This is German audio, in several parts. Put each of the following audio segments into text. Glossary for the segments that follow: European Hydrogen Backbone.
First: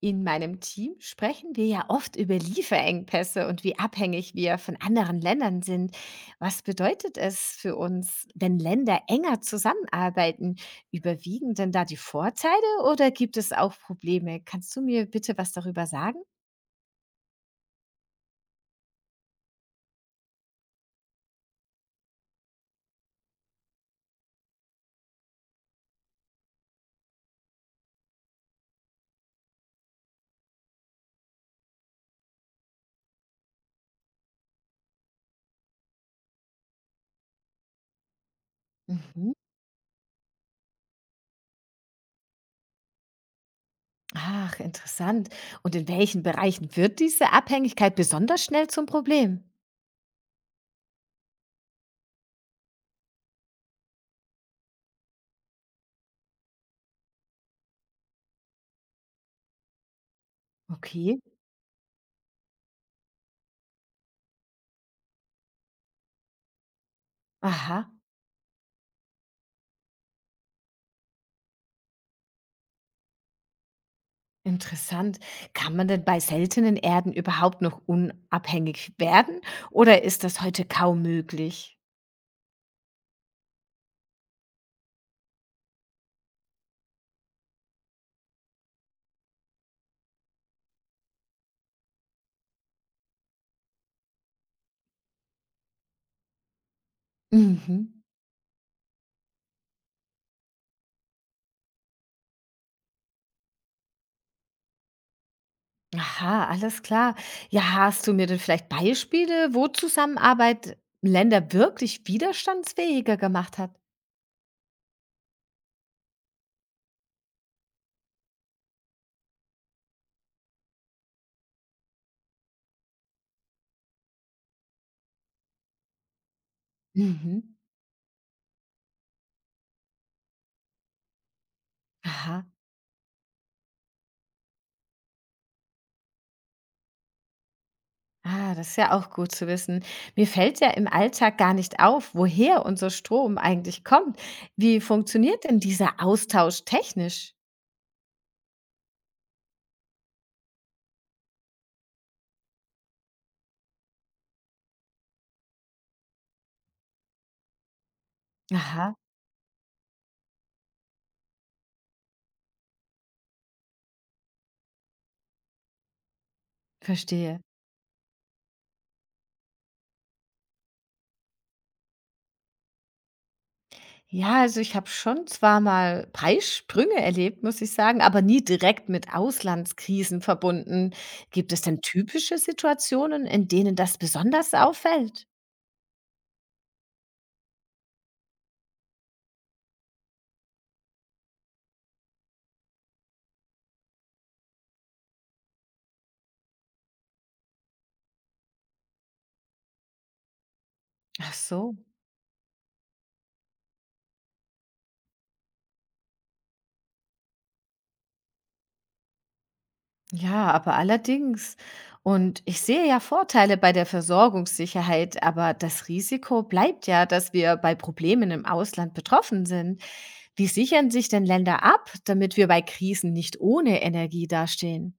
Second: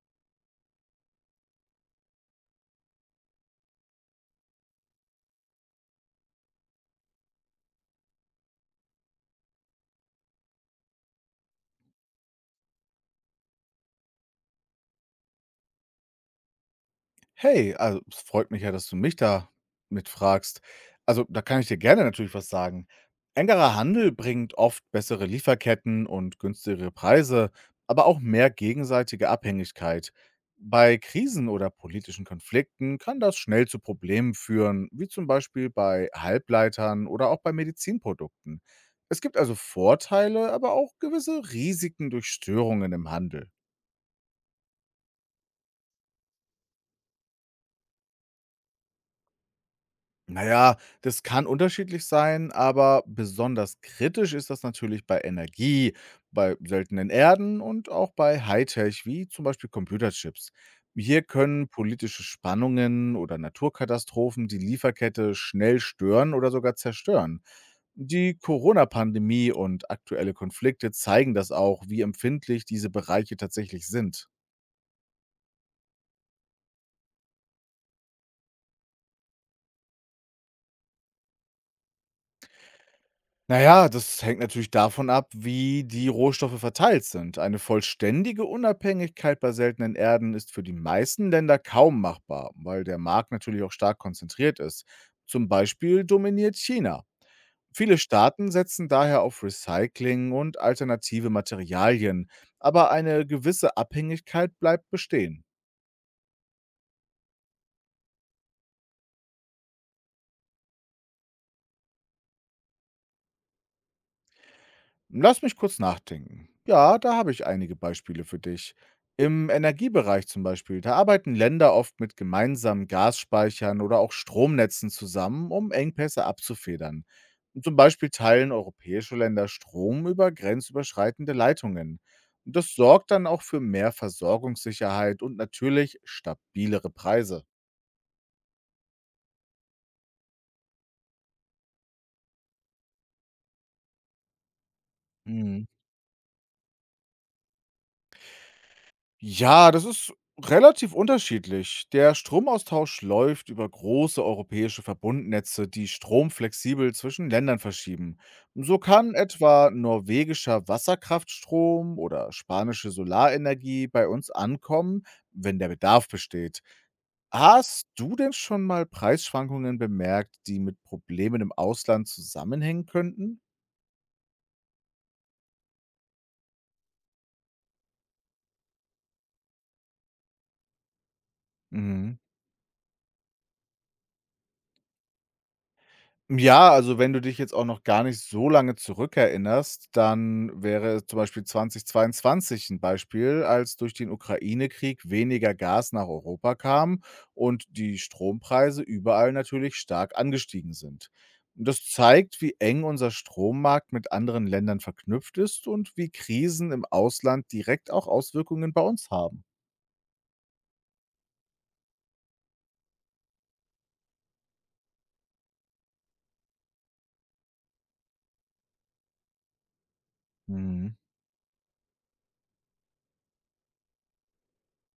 In meinem Team sprechen wir ja oft über Lieferengpässe und wie abhängig wir von anderen Ländern sind. Was bedeutet es für uns, wenn Länder enger zusammenarbeiten? Überwiegen denn da die Vorteile oder gibt es auch Probleme? Kannst du mir bitte was darüber sagen? Hey, also es freut mich ja, dass du mich da mitfragst. Also da kann ich dir gerne natürlich was sagen. Engerer Handel bringt oft bessere Lieferketten und günstigere Preise, aber auch mehr gegenseitige Abhängigkeit. Bei Krisen oder politischen Konflikten kann das schnell zu Problemen führen, wie zum Beispiel bei Halbleitern oder auch bei Medizinprodukten. Es Mhm. gibt also Vorteile, aber auch gewisse Risiken durch Störungen im Handel. Ach, interessant. Und in welchen Bereichen wird diese Abhängigkeit besonders schnell zum Problem? Naja, das kann unterschiedlich sein, aber besonders kritisch ist das natürlich bei Energie, bei seltenen Erden und auch bei Hightech wie zum Beispiel Computerchips. Okay. Hier können politische Spannungen oder Naturkatastrophen die Lieferkette schnell stören oder sogar zerstören. Aha. Die Corona-Pandemie und aktuelle Konflikte zeigen das auch, wie empfindlich diese Bereiche tatsächlich sind. Interessant. Kann man denn bei seltenen Erden überhaupt noch unabhängig werden oder ist das heute kaum möglich? Naja, das hängt natürlich davon ab, wie die Rohstoffe verteilt sind. Eine vollständige Unabhängigkeit bei seltenen Erden ist für die meisten Länder kaum machbar, weil der Markt natürlich auch stark konzentriert ist. Zum Beispiel dominiert China. Mhm. Viele Staaten setzen daher auf Recycling und alternative Materialien, aber eine gewisse Abhängigkeit bleibt bestehen. Aha, alles klar. Ja, hast du mir denn vielleicht Beispiele, wo Zusammenarbeit Länder wirklich widerstandsfähiger gemacht hat? Lass mich kurz nachdenken. Ja, da habe ich einige Beispiele für dich. Im Energiebereich zum Beispiel, da arbeiten Länder oft mit gemeinsamen Gasspeichern oder auch Stromnetzen zusammen, um Engpässe abzufedern. Mhm. Und zum Beispiel teilen europäische Länder Strom über grenzüberschreitende Leitungen. Aha. Und das sorgt dann auch für mehr Versorgungssicherheit und natürlich stabilere Preise. Ah, das ist ja auch gut zu wissen. Mir fällt ja im Alltag gar nicht auf, woher unser Strom eigentlich kommt. Wie funktioniert denn dieser Austausch technisch? Ja, das ist relativ unterschiedlich. Der Stromaustausch läuft über große europäische Verbundnetze, die Strom flexibel zwischen Ländern verschieben. So Aha, kann etwa norwegischer Wasserkraftstrom oder spanische Solarenergie bei uns ankommen, wenn der Bedarf besteht. verstehe. Hast du denn schon mal Preisschwankungen bemerkt, die mit Problemen im Ausland zusammenhängen könnten? Ja, also ich habe schon zwar mal Preissprünge erlebt, muss ich sagen, aber nie direkt mit Auslandskrisen verbunden. Gibt es denn Mhm. typische Situationen, in denen das besonders auffällt? Ja, also wenn du dich jetzt auch noch gar nicht so lange zurückerinnerst, dann wäre zum Beispiel 2022 ein Beispiel, als durch den Ukraine-Krieg weniger Gas nach Europa kam und die Strompreise überall natürlich stark angestiegen sind. Ach Und so, das zeigt, wie eng unser Strommarkt mit anderen Ländern verknüpft ist und wie Krisen im Ausland direkt auch Auswirkungen bei uns haben. ja, aber allerdings. Und ich sehe ja Vorteile bei der Versorgungssicherheit, aber das Risiko bleibt ja, dass wir bei Problemen im Ausland betroffen sind. Wie sichern Mhm. sich denn Länder ab, damit wir bei Krisen nicht ohne Energie dastehen?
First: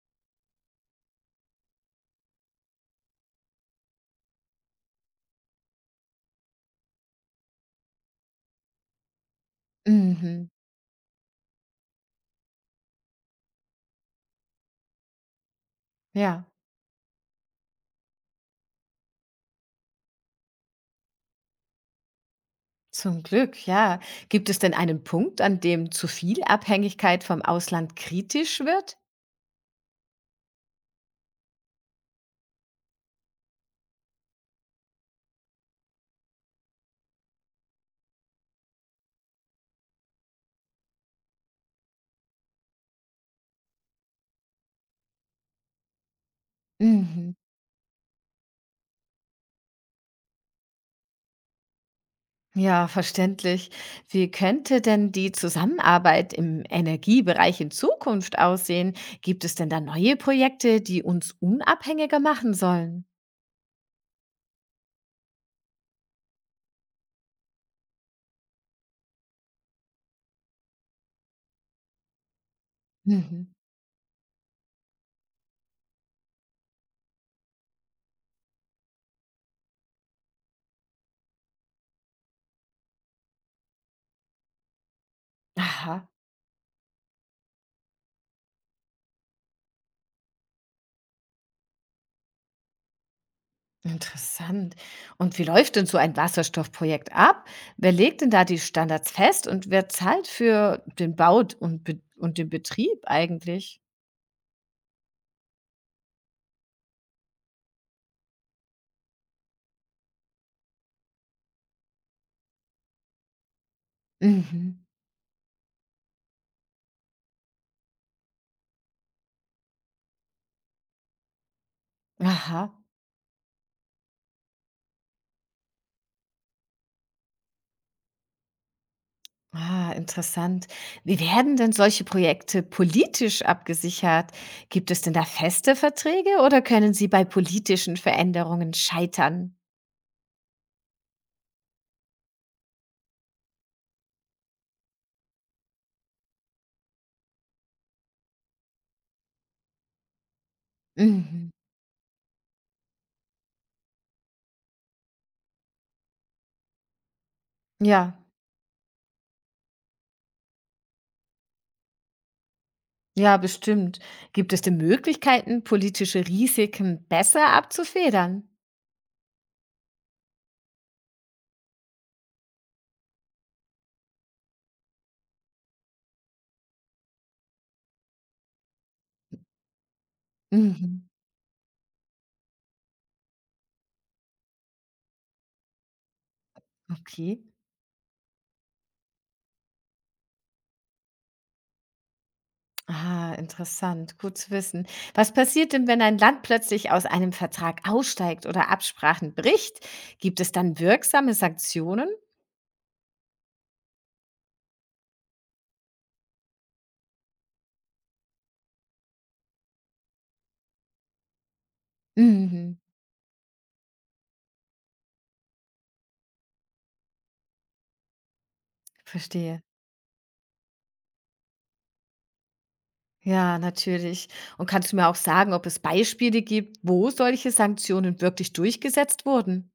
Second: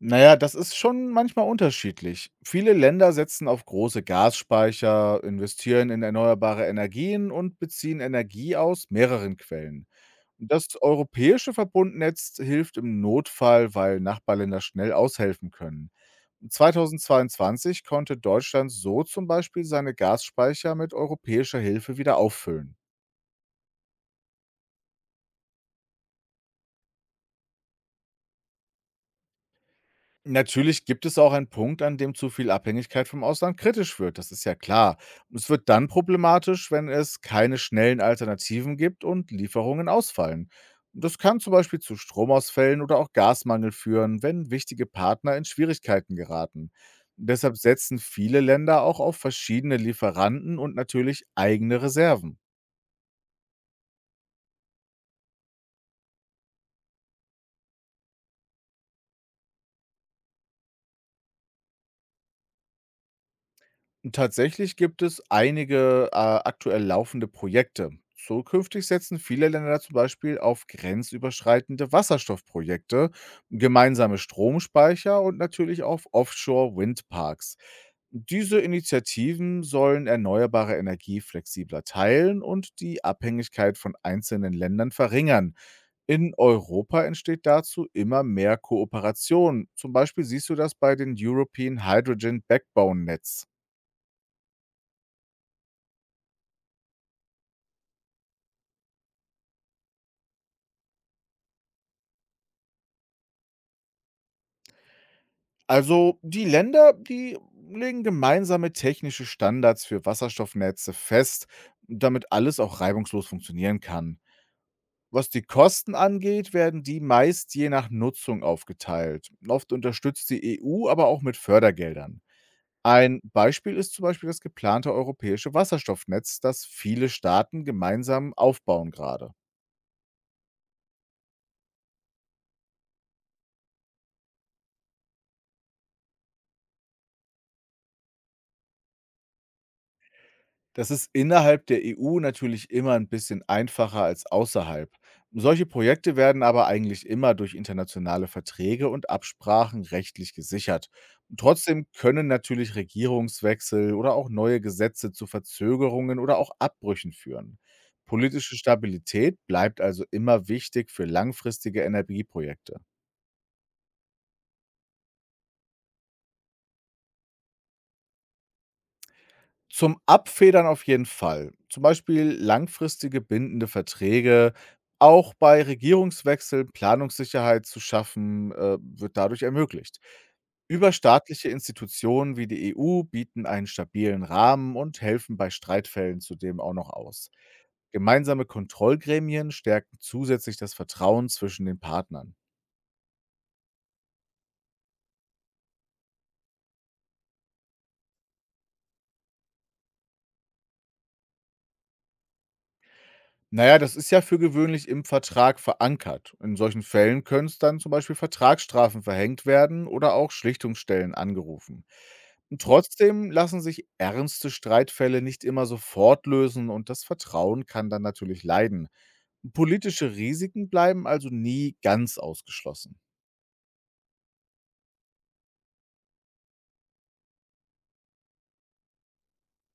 Naja, das ist schon manchmal unterschiedlich. Viele Länder setzen auf große Gasspeicher, investieren in erneuerbare Energien und beziehen Energie aus mehreren Quellen. Mhm. Das europäische Verbundnetz hilft im Notfall, weil Nachbarländer schnell aushelfen können. Ja. 2022 konnte Deutschland so zum Beispiel seine Gasspeicher mit europäischer Hilfe wieder auffüllen. Zum Glück, ja. Gibt es denn einen Punkt, an dem zu viel Abhängigkeit vom Ausland kritisch wird? Natürlich gibt es auch einen Punkt, an dem zu viel Abhängigkeit vom Ausland kritisch wird, das ist ja klar. Es wird dann problematisch, wenn es keine schnellen Alternativen gibt und Lieferungen ausfallen. Das kann zum Beispiel zu Stromausfällen oder auch Gasmangel führen, wenn wichtige Partner in Schwierigkeiten geraten. Mhm. Deshalb setzen viele Länder auch auf verschiedene Lieferanten und natürlich eigene Reserven. Ja, verständlich. Wie könnte denn die Zusammenarbeit im Energiebereich in Zukunft aussehen? Gibt es denn da neue Projekte, die uns unabhängiger machen sollen? Tatsächlich gibt es einige, aktuell laufende Projekte. Zukünftig setzen viele Länder zum Beispiel auf grenzüberschreitende Wasserstoffprojekte, Mhm. gemeinsame Stromspeicher und natürlich auf Offshore-Windparks. Diese Initiativen sollen erneuerbare Energie flexibler teilen und die Abhängigkeit von einzelnen Ländern verringern. Aha, In Europa entsteht dazu immer mehr Kooperation. Zum Beispiel siehst du das bei den European Hydrogen Backbone Netz. interessant. Und wie läuft denn so ein Wasserstoffprojekt ab? Wer legt denn da die Standards fest und wer zahlt für den Bau und, und den Betrieb eigentlich? Also die Länder, die legen gemeinsame technische Standards für Wasserstoffnetze fest, damit alles auch reibungslos funktionieren kann. Mhm. Was die Kosten angeht, werden die meist je nach Nutzung aufgeteilt. Oft unterstützt die EU aber auch mit Fördergeldern. Aha. Ein Beispiel ist zum Beispiel das geplante europäische Wasserstoffnetz, das viele Staaten gemeinsam aufbauen gerade. Ah, interessant. Wie werden denn solche Projekte politisch abgesichert? Gibt es denn da feste Verträge oder können sie bei politischen Veränderungen scheitern? Das ist innerhalb der EU natürlich immer ein bisschen einfacher als außerhalb. Solche Projekte werden aber eigentlich immer durch internationale Verträge und Absprachen rechtlich gesichert. Mhm. Trotzdem können natürlich Regierungswechsel oder auch neue Gesetze zu Verzögerungen oder auch Abbrüchen führen. Ja, Politische Stabilität bleibt also immer wichtig für langfristige Energieprojekte. ja, bestimmt. Gibt es denn Möglichkeiten, politische Risiken besser abzufedern? Zum Abfedern auf jeden Fall. Zum Beispiel langfristige bindende Verträge. Auch bei Regierungswechseln Planungssicherheit zu schaffen, wird dadurch ermöglicht. Mhm. Überstaatliche Institutionen wie die EU bieten einen stabilen Rahmen und helfen bei Streitfällen zudem auch noch aus. Okay. Gemeinsame Kontrollgremien stärken zusätzlich das Vertrauen zwischen den Partnern. Ah, interessant. Gut zu wissen. Was passiert denn, wenn ein Land plötzlich aus einem Vertrag aussteigt oder Absprachen bricht? Gibt es dann wirksame Sanktionen? Na ja, das ist ja für gewöhnlich im Vertrag verankert. In solchen Fällen können es dann zum Beispiel Vertragsstrafen verhängt werden oder auch Schlichtungsstellen angerufen. Und Mhm, trotzdem lassen sich ernste Streitfälle nicht immer sofort lösen und das Vertrauen kann dann natürlich leiden. verstehe. Politische Risiken bleiben also nie ganz ausgeschlossen. Ja, natürlich. Und kannst du mir auch sagen, ob es Beispiele gibt, wo solche Sanktionen wirklich durchgesetzt wurden?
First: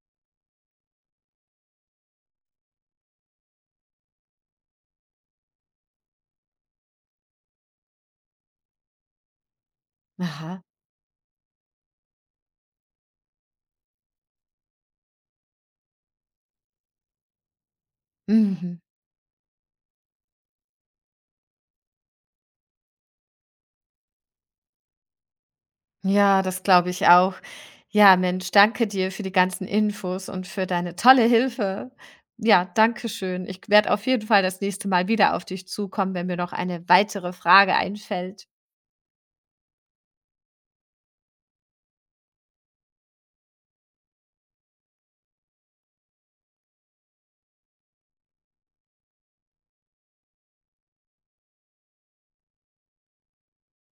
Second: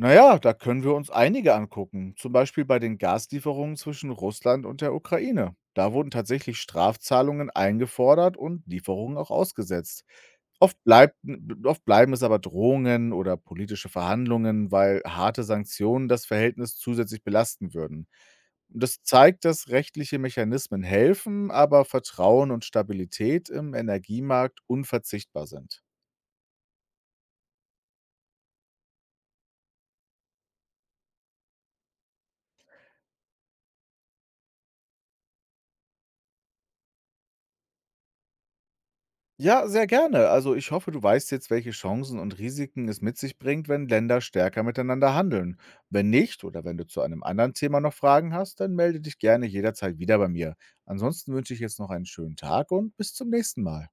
Na ja, da können wir uns einige angucken, zum Beispiel bei den Gaslieferungen zwischen Russland und der Ukraine. Da wurden tatsächlich Strafzahlungen eingefordert und Lieferungen auch ausgesetzt. Aha. Oft, bleibt, oft bleiben es aber Drohungen oder politische Verhandlungen, weil harte Sanktionen das Verhältnis zusätzlich belasten würden. Mhm. Und das zeigt, dass rechtliche Mechanismen helfen, aber Vertrauen und Stabilität im Energiemarkt unverzichtbar sind. Ja, das glaube ich auch. Ja, Mensch, danke dir für die ganzen Infos und für deine tolle Hilfe. Ja, danke schön. Ich werde auf jeden Fall das nächste Mal wieder auf dich zukommen, wenn mir noch eine weitere Frage einfällt. Ja, sehr gerne. Also ich hoffe, du weißt jetzt, welche Chancen und Risiken es mit sich bringt, wenn Länder stärker miteinander handeln. Wenn nicht oder wenn du zu einem anderen Thema noch Fragen hast, dann melde dich gerne jederzeit wieder bei mir. Ansonsten wünsche ich jetzt noch einen schönen Tag und bis zum nächsten Mal.